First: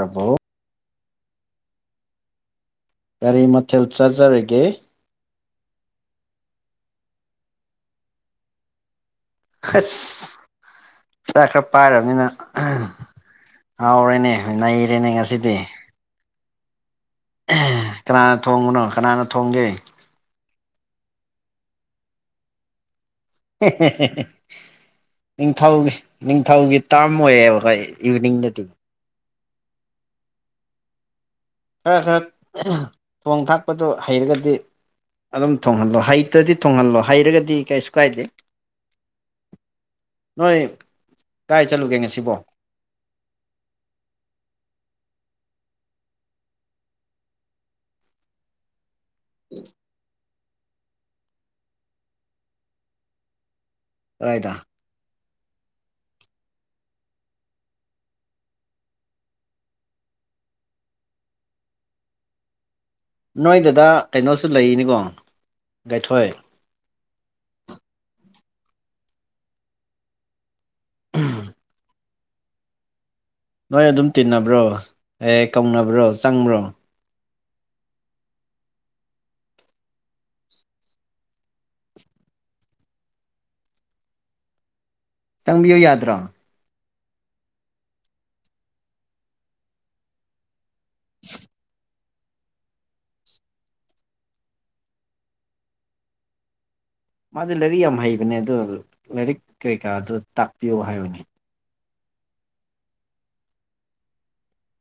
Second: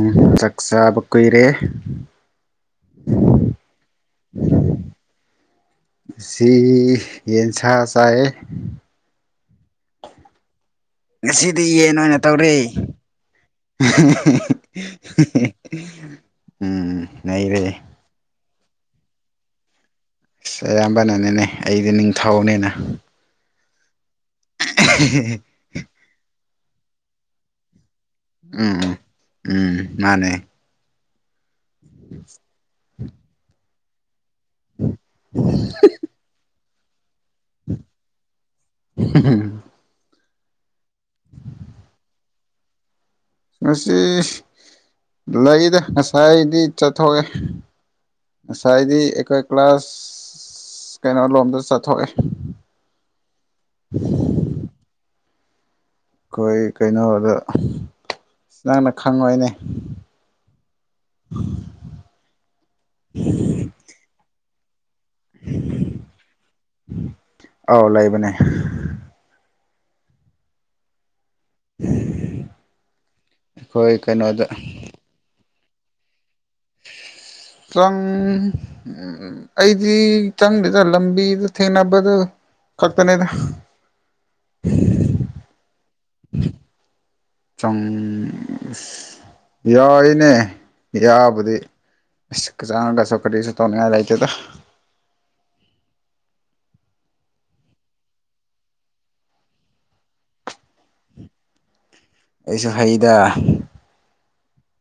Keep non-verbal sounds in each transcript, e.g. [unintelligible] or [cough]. ꯎꯝ ꯆꯥꯛꯆꯥꯕ ꯀꯨꯏꯔꯦ ꯒꯥꯔꯤ ꯃꯊꯦꯜ ꯆꯥꯖꯔꯒꯦ ꯁꯤ ꯌꯦꯟꯁꯥ ꯆꯥꯏ ꯈꯁ ꯉꯁꯤꯗꯤ ꯌꯦꯟ ꯑꯣꯏꯅ ꯇꯧꯔ ꯍꯥꯎꯔꯦꯅꯦ ꯅꯩꯔꯦꯅꯦ ꯉꯁꯤꯗꯤ ꯎꯝ ꯅ ꯔꯦ ꯊꯣꯡꯕꯨꯅꯣ ꯀꯅꯥꯅ ꯊꯣꯡꯒꯦ ꯑꯁ ꯑꯌꯥꯝꯕꯅꯅꯤꯅꯦ ꯑꯩꯗꯤ ꯅꯤꯡꯊꯧꯅꯤꯅ ꯅꯤꯡꯊꯧꯒꯤ ꯅꯤꯡꯊꯧꯒꯤ ꯇꯥꯝ ꯑꯣꯏꯌꯦꯦꯕ ꯑꯩ ꯏꯚꯅꯤꯡꯗ ꯇ ꯎꯝ ꯎꯝ ꯃꯥꯅꯦ ꯈꯔ ꯈꯔ ꯊꯣꯡ ꯊꯥꯛꯄꯗꯣ ꯍꯩꯔꯒꯗꯤ ꯑꯗꯨꯝ ꯊꯣꯡꯍꯜꯂꯣ ꯍꯩꯇꯗꯤ ꯊꯣꯡꯍꯜꯂꯣ ꯍꯥꯏꯔꯒꯗꯤ ꯀꯩꯁꯨ ꯀꯥꯏꯗꯦ ꯅꯣꯏ ꯀꯥꯏ ꯆꯠꯂꯨꯒꯦ ꯉꯁꯤꯕꯣ ꯃꯁꯤꯁꯤ ꯂꯩꯗ ꯉꯁꯥꯏꯗꯤ ꯆꯠꯊꯣꯛꯑꯦ ꯉꯁꯥꯏꯗꯤ ꯑꯩꯈꯣꯏ ꯀ꯭ꯂꯥꯁ ꯀꯩꯅꯣ ꯂꯣꯝꯗ ꯆꯠꯊꯣꯛꯑꯦ ꯑꯣꯏꯣꯏꯗ ꯑꯩꯈꯣꯏ ꯀꯩꯅꯣꯗ ꯁꯤ ꯅꯪꯅ ꯈꯪꯉꯣꯏꯅꯦ ꯎꯝ ꯅꯣꯏ ꯗꯗꯥ ꯀꯩꯅꯣꯁꯨ ꯂꯩꯅꯤꯀꯣ ꯒꯥꯏꯊꯣꯏ ꯑꯥꯎ ꯂꯥꯏꯕꯅꯦ ꯎꯝ ꯅꯣꯏ ꯑꯩꯈꯣꯏ ꯑꯗꯨꯝ ꯀꯩꯅꯣꯗ ꯇꯤꯟꯅꯕ꯭ꯔꯣ ꯑꯦ ꯀꯧꯅꯕ꯭ꯔꯣ ꯆꯪꯕ꯭ꯔꯣ [unintelligible] ꯆꯪ ꯎ ꯑꯩꯗꯤ ꯆꯪꯗꯗ ꯂꯝꯕꯤꯗ ꯊꯦꯡꯅꯕꯗꯣ ꯐꯛꯛꯇ ꯅꯗ ꯀꯠꯇ꯭ꯔꯥ ꯆꯪ ꯌꯥꯏꯅꯦ ꯌꯥꯕꯨꯗꯤ ꯆꯥꯡ ꯀꯁꯣ ꯀꯁꯨ ꯇꯅꯤ ꯍꯥꯏ ꯂꯇꯦ ꯃꯥꯗꯤ ꯂꯥꯏꯔꯤꯛ ꯌꯥꯝ ꯍꯩꯕꯅꯦ ꯑꯗꯣ ꯂꯥꯏꯔꯤꯛ ꯀꯩꯀꯥꯗ ꯇꯥꯛꯄꯤꯌꯣ ꯍꯥꯏꯕꯅꯦ ꯑꯩꯁꯨ ꯍꯩꯗ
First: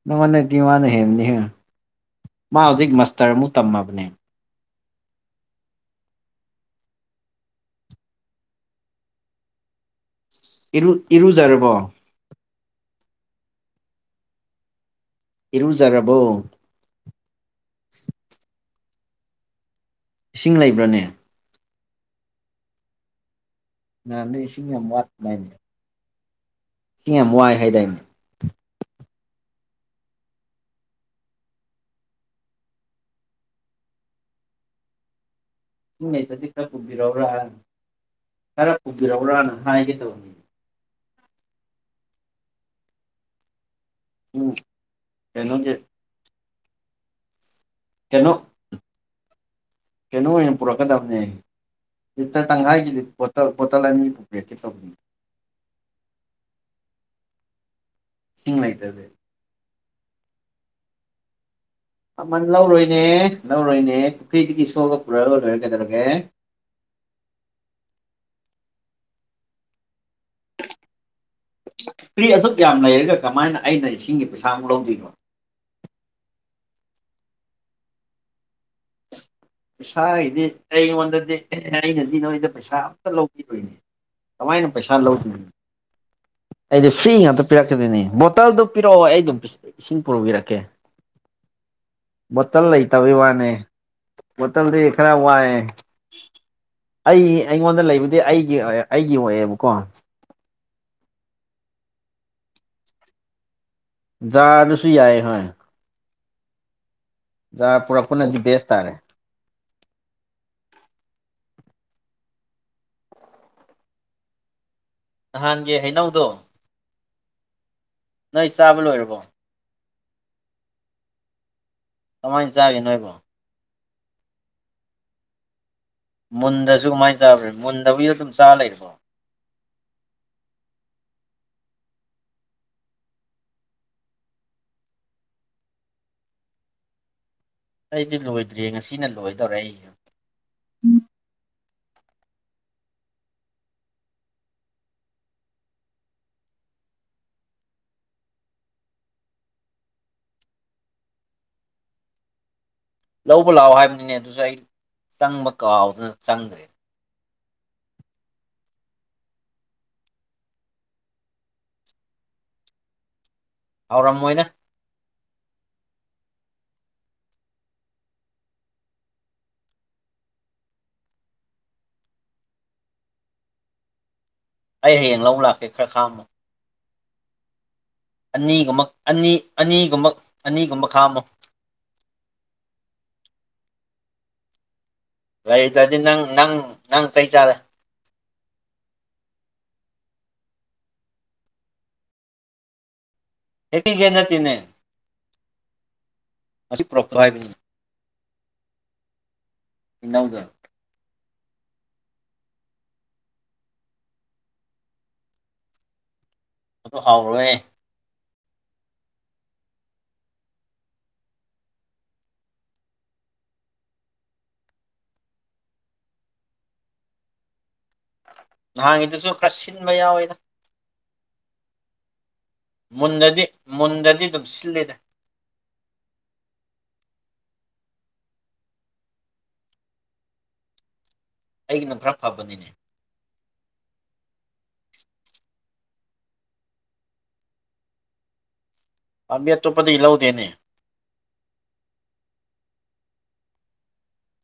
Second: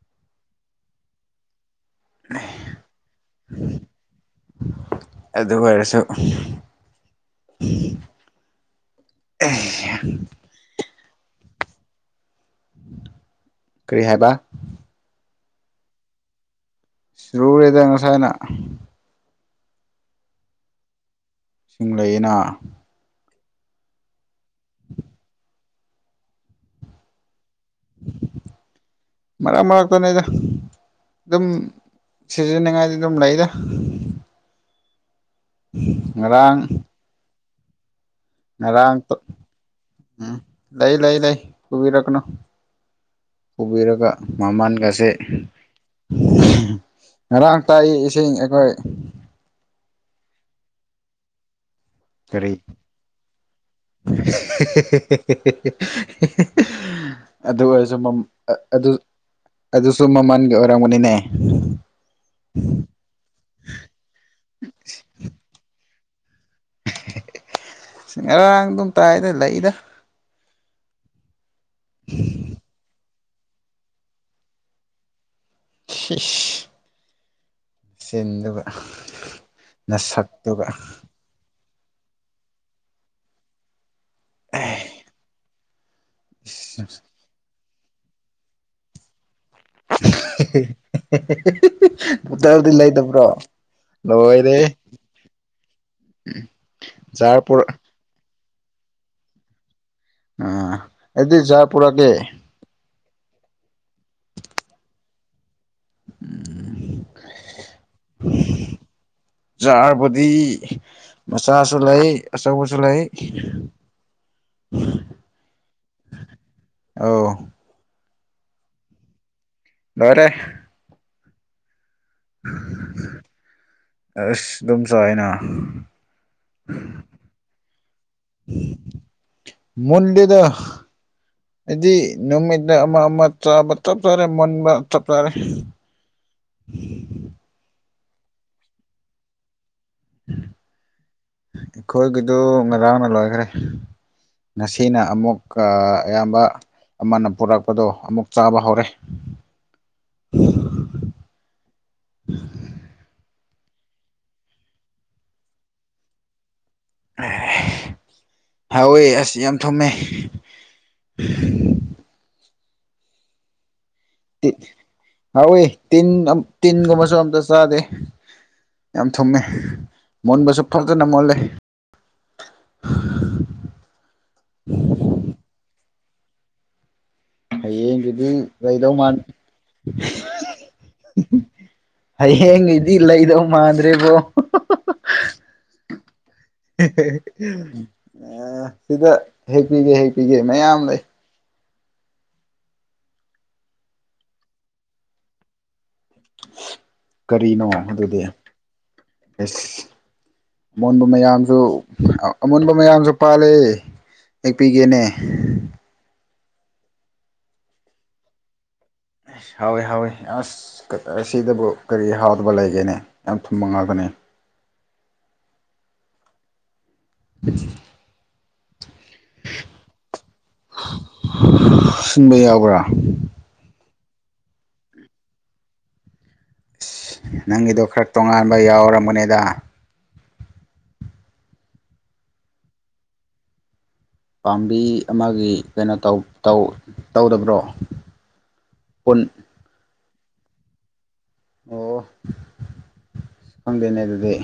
ꯅꯪꯉꯣꯟ ꯅꯗꯤ ꯃꯥꯅ ꯍꯦꯝꯅꯤꯍꯦ ꯃꯥ ꯍꯧꯖꯤꯛ ꯃꯥꯁꯇꯔꯃꯨꯛ ꯇꯝꯃꯕꯅꯦ ꯑꯗꯨ ꯑꯣꯏꯔꯁꯨ ꯑ ꯏꯔꯨꯖꯔꯕꯣ ꯀꯔꯤ ꯍꯥꯏꯕ ꯏꯔꯨꯖꯔꯕꯣ ꯁꯨꯔꯦꯗ ꯉ ꯁꯥꯏꯅ ꯏꯁꯤꯡ ꯂꯩꯕ꯭ꯔꯅꯦ ꯁꯤꯡ ꯂꯩꯛ ꯑꯩꯅ ꯅꯁꯤꯡꯃ ꯏ ꯌꯥꯝ ꯋꯥꯏ ꯍꯥꯏꯗꯥꯏꯗꯤ ꯃꯔ ꯃꯔꯔꯒꯛꯇꯅꯦꯖ ꯑꯗꯨꯝ ꯁꯤꯖꯤꯅꯤꯉꯥꯏꯗꯤ ꯑꯗꯨꯝ ꯂꯩꯗ ꯆꯗꯤ ꯀ ꯄꯨꯕꯤꯔꯣꯎ꯭ꯔꯥ ꯉꯔꯥꯡꯥꯡ ꯇꯣ ꯍꯥꯏꯒꯦ ꯇꯧꯕꯅꯤ ꯎꯝ ꯂꯩꯏ ꯂꯩꯏ ꯂꯩꯏ ꯎꯕꯤꯔꯛꯅꯣ ꯎꯕꯤꯔ ꯑꯗꯨꯒ ꯎꯝ ꯃꯃꯟꯒꯁꯦ ꯀꯩꯅꯣꯒꯤ ꯉꯔꯥꯡ ꯄꯥꯛꯏ ꯀꯩꯅꯣ ꯏꯁꯤꯡ ꯑꯩꯈꯣꯏ ꯀꯩꯅꯣ ꯑꯣꯏꯅ ꯄꯨꯔꯛꯀꯗꯕꯅꯦ ꯂꯤꯇ ꯀꯔꯤ ꯇꯪꯈꯥꯏꯒꯤꯗꯤꯇ ꯕꯣꯇꯜ ꯑꯅꯤ ꯄꯨ ꯄꯔꯦꯛꯛꯀꯦ ꯇꯧꯕꯅꯦ ꯑꯗꯨ ꯑꯣꯏꯔꯁꯨ ꯏꯁꯤꯡ ꯑꯗꯨ ꯂꯩꯇ꯭ꯔꯗꯤ ꯑꯗꯨꯁꯨ ꯃꯃꯜꯒꯤ ꯑꯣꯏꯔꯝꯕꯅꯤꯅꯦ ꯑꯃꯃꯜ ꯂꯧꯔꯣꯏꯅꯦ ꯂꯧꯔꯣꯏꯅꯦ ꯄꯨꯈ꯭ꯔꯤꯗꯒꯤ ꯁꯣꯛꯑꯒ ꯄꯨꯔꯛꯑꯒ ꯂꯣꯏꯔꯒꯗꯔꯒꯦ ꯉꯔꯥꯡ ꯑꯗꯨꯝ ꯇꯥꯏꯗ ꯂꯩꯗ ꯐꯔꯤ ꯑꯣ ꯌꯥꯝ ꯂꯩꯒ ꯀꯃꯥꯏꯅ ꯑꯩꯅ ꯏꯁꯤꯡꯒꯤ ꯄꯩꯁꯥꯃꯨꯛ ꯂꯧꯗꯣꯏꯅꯣ ꯁ ꯁꯤꯟꯗꯨꯕ ꯄꯩꯁꯥꯒꯤꯗꯤ ꯑꯩꯉꯣꯟꯗꯗꯤ ꯑꯩꯅꯗꯤ ꯅꯣꯏꯗ ꯄꯩꯁꯥ ꯑꯝꯇ ꯂꯧꯕꯤꯗꯣꯏꯅꯦ ꯀꯃꯥꯏꯅ ꯄꯩꯁꯥ ꯂꯧꯗ ꯑꯩꯗꯤ ꯐ꯭ꯔꯤ ꯉꯥꯛꯇ ꯄꯤꯔꯛꯈꯤꯗꯣꯏ ꯣꯇꯜꯗꯣ ꯄꯤꯔꯛꯑꯣ ꯑꯩ ꯑꯗꯨꯝ ꯏꯁꯤꯡ ꯄꯨꯔꯨꯕꯤꯔꯛꯀꯦ ꯕꯣꯇꯜ ꯕꯣꯇꯜꯗꯤ ꯂꯩꯇꯕꯩ ꯂꯩꯇꯕ꯭ꯔꯣ ꯋꯥꯅꯦ ꯂꯣꯏꯔꯦ ꯣꯇꯜꯗꯤ ꯈꯔ ꯋꯥꯏꯑꯦ ꯑꯩ ꯖꯥꯔ ꯄꯨꯔ ꯑꯩꯉꯣꯟꯗ ꯂꯩꯕꯗꯤ ꯑꯩ ꯑꯩꯒꯤ ꯑꯣꯏ ꯑꯩꯒꯤ ꯑꯣꯏꯑꯦꯕꯀꯣ ꯑ ꯑꯗꯨꯗꯤ ꯆꯥ ꯄꯨꯔꯒꯦ ꯌꯥꯥꯁꯨ ꯌꯥꯑ ꯍꯣꯏ ꯖꯥꯔ ꯄꯨꯔꯛꯄꯅꯗꯤ ꯕꯦꯁ ꯇꯥꯔꯦ ꯆꯥꯔꯕꯨꯗꯤ ꯃꯆꯥꯁꯨ ꯂꯩ ꯑꯁꯪꯁꯂꯥꯏ ꯅꯍꯥꯟꯒꯤ ꯍꯩꯅꯧꯗꯣ ꯑ ꯅꯣꯏ ꯆꯥꯕ ꯂꯣꯏꯔꯕꯣ ꯃꯔꯦ ꯀꯃꯥꯏꯅ ꯆꯥꯒꯦ ꯅꯣꯏꯕꯨꯣ ꯑꯁ ꯑꯗꯨꯝ ꯆꯥꯏꯅ ꯃꯨꯟꯗꯁꯨ ꯀꯃꯥꯏꯅ ꯆꯥꯕ꯭ꯔꯦ ꯃꯟ ꯃꯜꯂꯗ ꯍꯥꯏꯗꯤ ꯅꯨꯃꯤꯠꯗ ꯑꯃ ꯑꯃ ꯆꯥꯕ ꯆꯞ ꯆꯥꯔꯦ ꯃꯨꯟꯕ ꯆꯞ ꯆꯥꯔꯦ ꯎꯝ ꯑꯩꯗꯤ ꯂꯣꯏꯗ꯭ꯔꯦ ꯉꯁꯤꯅ ꯂꯣꯏꯗꯧꯔꯦ ꯑꯩꯁꯨ ꯑꯩꯈꯣꯏꯒꯤꯗꯨ ꯉꯔꯥꯡꯅ ꯂꯣꯏꯈ꯭ꯔꯦ ꯉꯁꯤꯅ ꯑꯃꯨꯛ ꯑꯌꯥꯝꯕ ꯑꯃꯅ ꯄꯨꯔꯛꯄꯗꯣ ꯑꯃꯨꯛ ꯆꯥꯕ ꯍꯧꯔꯦ [unintelligible] ꯂꯧꯕ ꯂꯥꯛꯑꯣ ꯍꯥꯏꯕꯅꯤꯅꯦ ꯑꯗꯨꯁꯨ ꯑꯩ ꯆꯪꯕ ꯀꯥꯎꯗꯅ ꯆꯪꯗ꯭ꯔꯦ ꯎ ꯍꯑꯣꯑꯦ ꯑꯁ ꯌꯥꯝ ꯊꯨꯝꯃꯦ ꯍꯧꯥꯎꯔꯝꯃꯣꯏꯅ ꯍꯋꯦ ꯇꯤꯟ ꯇꯤꯟꯒꯨꯝꯕꯁꯨ ꯑꯝꯇ ꯆꯥꯗꯦ ꯌꯥꯝ ꯊꯨꯡꯉꯦ ꯃꯨꯟꯕꯁꯨ ꯐꯖꯅ ꯃꯣꯠꯂꯦ ꯍ ꯑꯩ ꯍꯌꯦꯡ ꯂꯧꯕ ꯂꯥꯛꯀꯦ ꯈꯔ ꯈꯥꯝꯃꯣ ꯍꯌꯦꯡꯗꯨꯗꯤ ꯑꯅꯤꯒꯨꯝꯕ ꯂꯩꯗꯧ ꯃꯥꯅꯤ ꯑꯅꯤ ꯑꯅꯤꯒꯨꯝꯕ ꯑꯅꯤꯒꯨꯝꯕ ꯈꯥꯝꯃꯣ ꯍꯌꯦꯡꯡ ꯏꯗꯤ ꯏ ꯂꯩ ꯏꯗꯧ ꯃꯥꯥꯟꯗ꯭ꯔꯦꯕꯣ ꯂꯩꯗ꯭ꯔꯗꯤ ꯅꯪ ꯅꯪ ꯅꯪ ꯆꯩ ꯆꯥꯔꯦ ꯁꯤꯗ ꯍꯦꯛ ꯄꯒꯦ ꯍꯦꯛꯄꯤꯒꯦ ꯃꯌꯥꯝ ꯂꯩ ꯍꯒꯤꯒꯦ ꯅ ꯇꯅꯦ ꯍꯥꯏꯕꯅꯤ ꯀꯔꯤꯅꯣ ꯑꯗꯨꯗꯤ ꯏꯅꯧꯗꯣ ꯃꯣꯟꯕ ꯃꯌꯥꯝ ꯑꯗꯨ ꯑꯃꯨꯣꯟꯕ ꯃꯌꯥꯝꯁꯨ ꯄꯥꯜꯂꯦ ꯌꯦꯛꯄꯤꯒꯦꯅꯦ ꯑꯗꯨ ꯍꯥꯎꯔꯑꯦ ꯑꯁ ꯍꯥꯎꯏꯤ ꯍꯥꯎꯋꯤ ꯑꯁ ꯑꯁꯤꯗꯕꯨ ꯀꯔꯤ ꯍꯥꯎꯗꯕ ꯂꯩꯒꯦꯅꯦ ꯌꯥꯝ ꯊꯨꯝꯕ ꯉꯥꯛꯇꯅꯦ [unintelligible] [unintelligible] ꯅꯍꯥꯟꯉꯤꯗꯨꯁꯨ ꯈꯔ ꯁꯤꯟꯕ ꯌꯥꯎꯋꯦꯗ ꯁꯤꯟꯕ ꯌꯥꯕ ꯃꯨꯟꯗꯗꯤ ꯃꯨꯟꯗꯗꯤ ꯑꯗꯨꯝ ꯁꯤꯜꯂꯤꯔꯦ ꯑꯁ ꯅꯪꯒꯤꯗꯣ ꯈꯔ ꯇꯣꯉꯥꯟꯕ ꯌꯥꯎꯔꯝꯕꯅꯦꯗ ꯑꯩꯒꯤꯅ ꯈꯔ ꯐꯕꯅꯤꯅꯦ ꯄꯥꯝꯕꯤ ꯑꯃꯒꯤ ꯀꯩꯅꯣ ꯇꯧꯗꯕ꯭ꯔꯣ ꯄꯨꯟ ꯑꯥꯕꯤ ꯑ ꯇꯣꯞꯄꯗꯤ ꯂꯧꯥꯎꯗꯅꯦ ꯑꯣ ꯈꯪꯗꯦꯅꯦ ꯑꯗꯨꯗꯤ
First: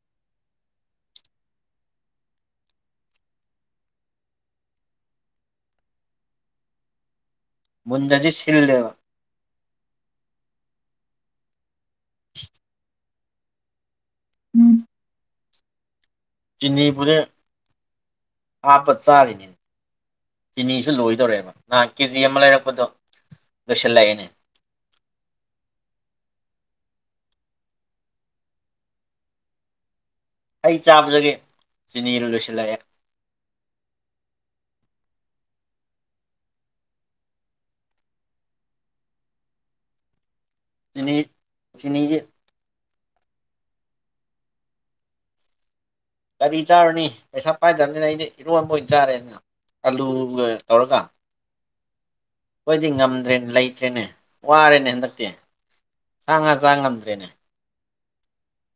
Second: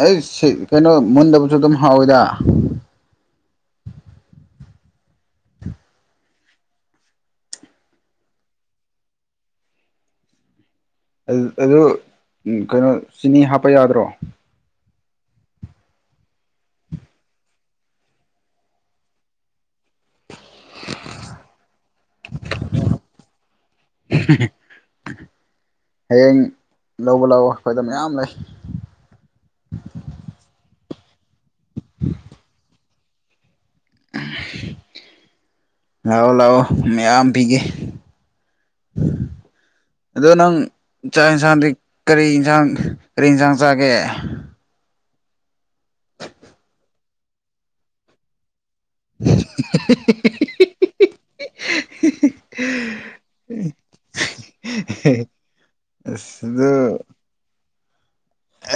ꯑꯩ ꯁꯤ ꯀꯩꯅꯣ ꯃꯨꯟꯗꯕꯨꯁꯨ ꯑꯗꯨꯝ ꯍꯥꯎꯋꯤꯗ [unintelligible] ꯃꯟꯖꯖꯤ ꯁꯤꯜꯂꯦꯕ ꯑꯗꯨ ꯀꯩꯅꯣ ꯆꯤꯅꯤ ꯍꯥꯞꯄ ꯌꯥꯗ꯭ꯔꯣ ꯎꯝ ꯆꯤꯡꯅꯤ ꯄꯔ ꯍꯥꯄ ꯆꯥꯔꯤꯅꯤ ꯆꯤꯅꯤꯁꯨ ꯂꯣꯏꯗꯧꯔꯦꯕ ꯅꯍꯥꯟ ꯀꯦꯖꯤ ꯑꯃ ꯂꯩꯔꯛꯄꯗꯣ ꯂꯣꯏꯁꯤꯜꯂꯛꯑꯦꯅꯦ ꯍꯌꯦ ꯂꯧꯕ ꯂꯥꯛꯑꯣ ꯑꯩꯈꯣꯏꯗ ꯃꯌꯥꯝ ꯂꯩ ꯑꯩ ꯆꯥꯖꯒꯦ ꯆꯤꯅꯤꯔ ꯂꯣꯏꯁꯤꯜꯂꯛꯑꯦ [unintelligible] ꯂꯥꯛꯑꯣ ꯂꯥꯛꯑꯣ ꯃꯌꯥꯝ ꯄꯤꯒꯦ ꯑꯗꯣ ꯅꯪ ꯆꯤꯅꯤ ꯆꯥꯛ ꯌꯦꯟꯁꯥꯡꯗꯤ ꯆꯤꯅꯤꯁꯦ ꯀꯔꯤ ꯌꯦꯟꯁꯥꯡ ꯀꯔꯤ ꯌꯦꯟꯁꯥꯡ ꯆꯥꯒꯦ ꯒꯥꯔꯤ ꯆꯥꯔꯅꯤ ꯄꯩꯁꯥ ꯄꯥꯏꯗꯕꯅꯤꯅ ꯑꯩꯗꯤ ꯏꯔꯣꯟꯕ ꯑꯣꯏꯅ ꯆꯥꯔꯦꯅ ꯑꯂꯨꯒ ꯇꯧꯔꯒ ꯑꯩꯣꯏꯗꯤ ꯉꯝꯗ꯭ꯔꯦꯅꯦ ꯂꯩꯇ꯭ꯔꯦꯅꯦ ꯋꯥꯔꯦꯅꯦ ꯍꯟꯗꯛꯇꯤ ꯆꯥꯡ ꯑꯁ ꯉꯥ ꯆ ꯑꯗꯨ ꯉꯝꯗ꯭ꯔꯦꯅꯦ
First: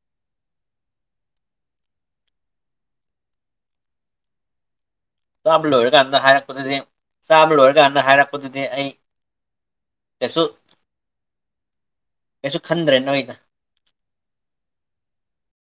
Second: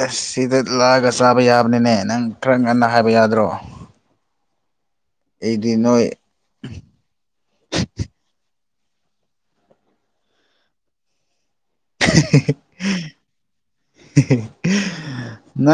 ꯑꯁ ꯁꯤꯗ ꯂꯥꯛꯑꯒ ꯆꯥꯕ ꯌꯥꯕꯅꯤꯅꯦ ꯅꯪ ꯈꯔ ꯉꯟꯅ ꯍꯥꯏꯕ ꯌꯥꯗ꯭ꯔꯣ [inaudible] ꯆꯥꯕ ꯅꯣꯏ ꯂꯣꯏꯔꯀꯥꯟꯗ ꯍꯥꯏꯔꯛꯄꯗꯨꯗꯤ ꯆꯥꯕ ꯂꯣꯏꯔꯀꯥꯟꯗ ꯍꯥꯏꯔꯛꯄꯗꯨꯗꯤ ꯄꯁꯨ ꯀꯩꯁꯨ ꯈꯟꯗ꯭ꯔꯦ ꯅꯋꯅ ꯅꯪ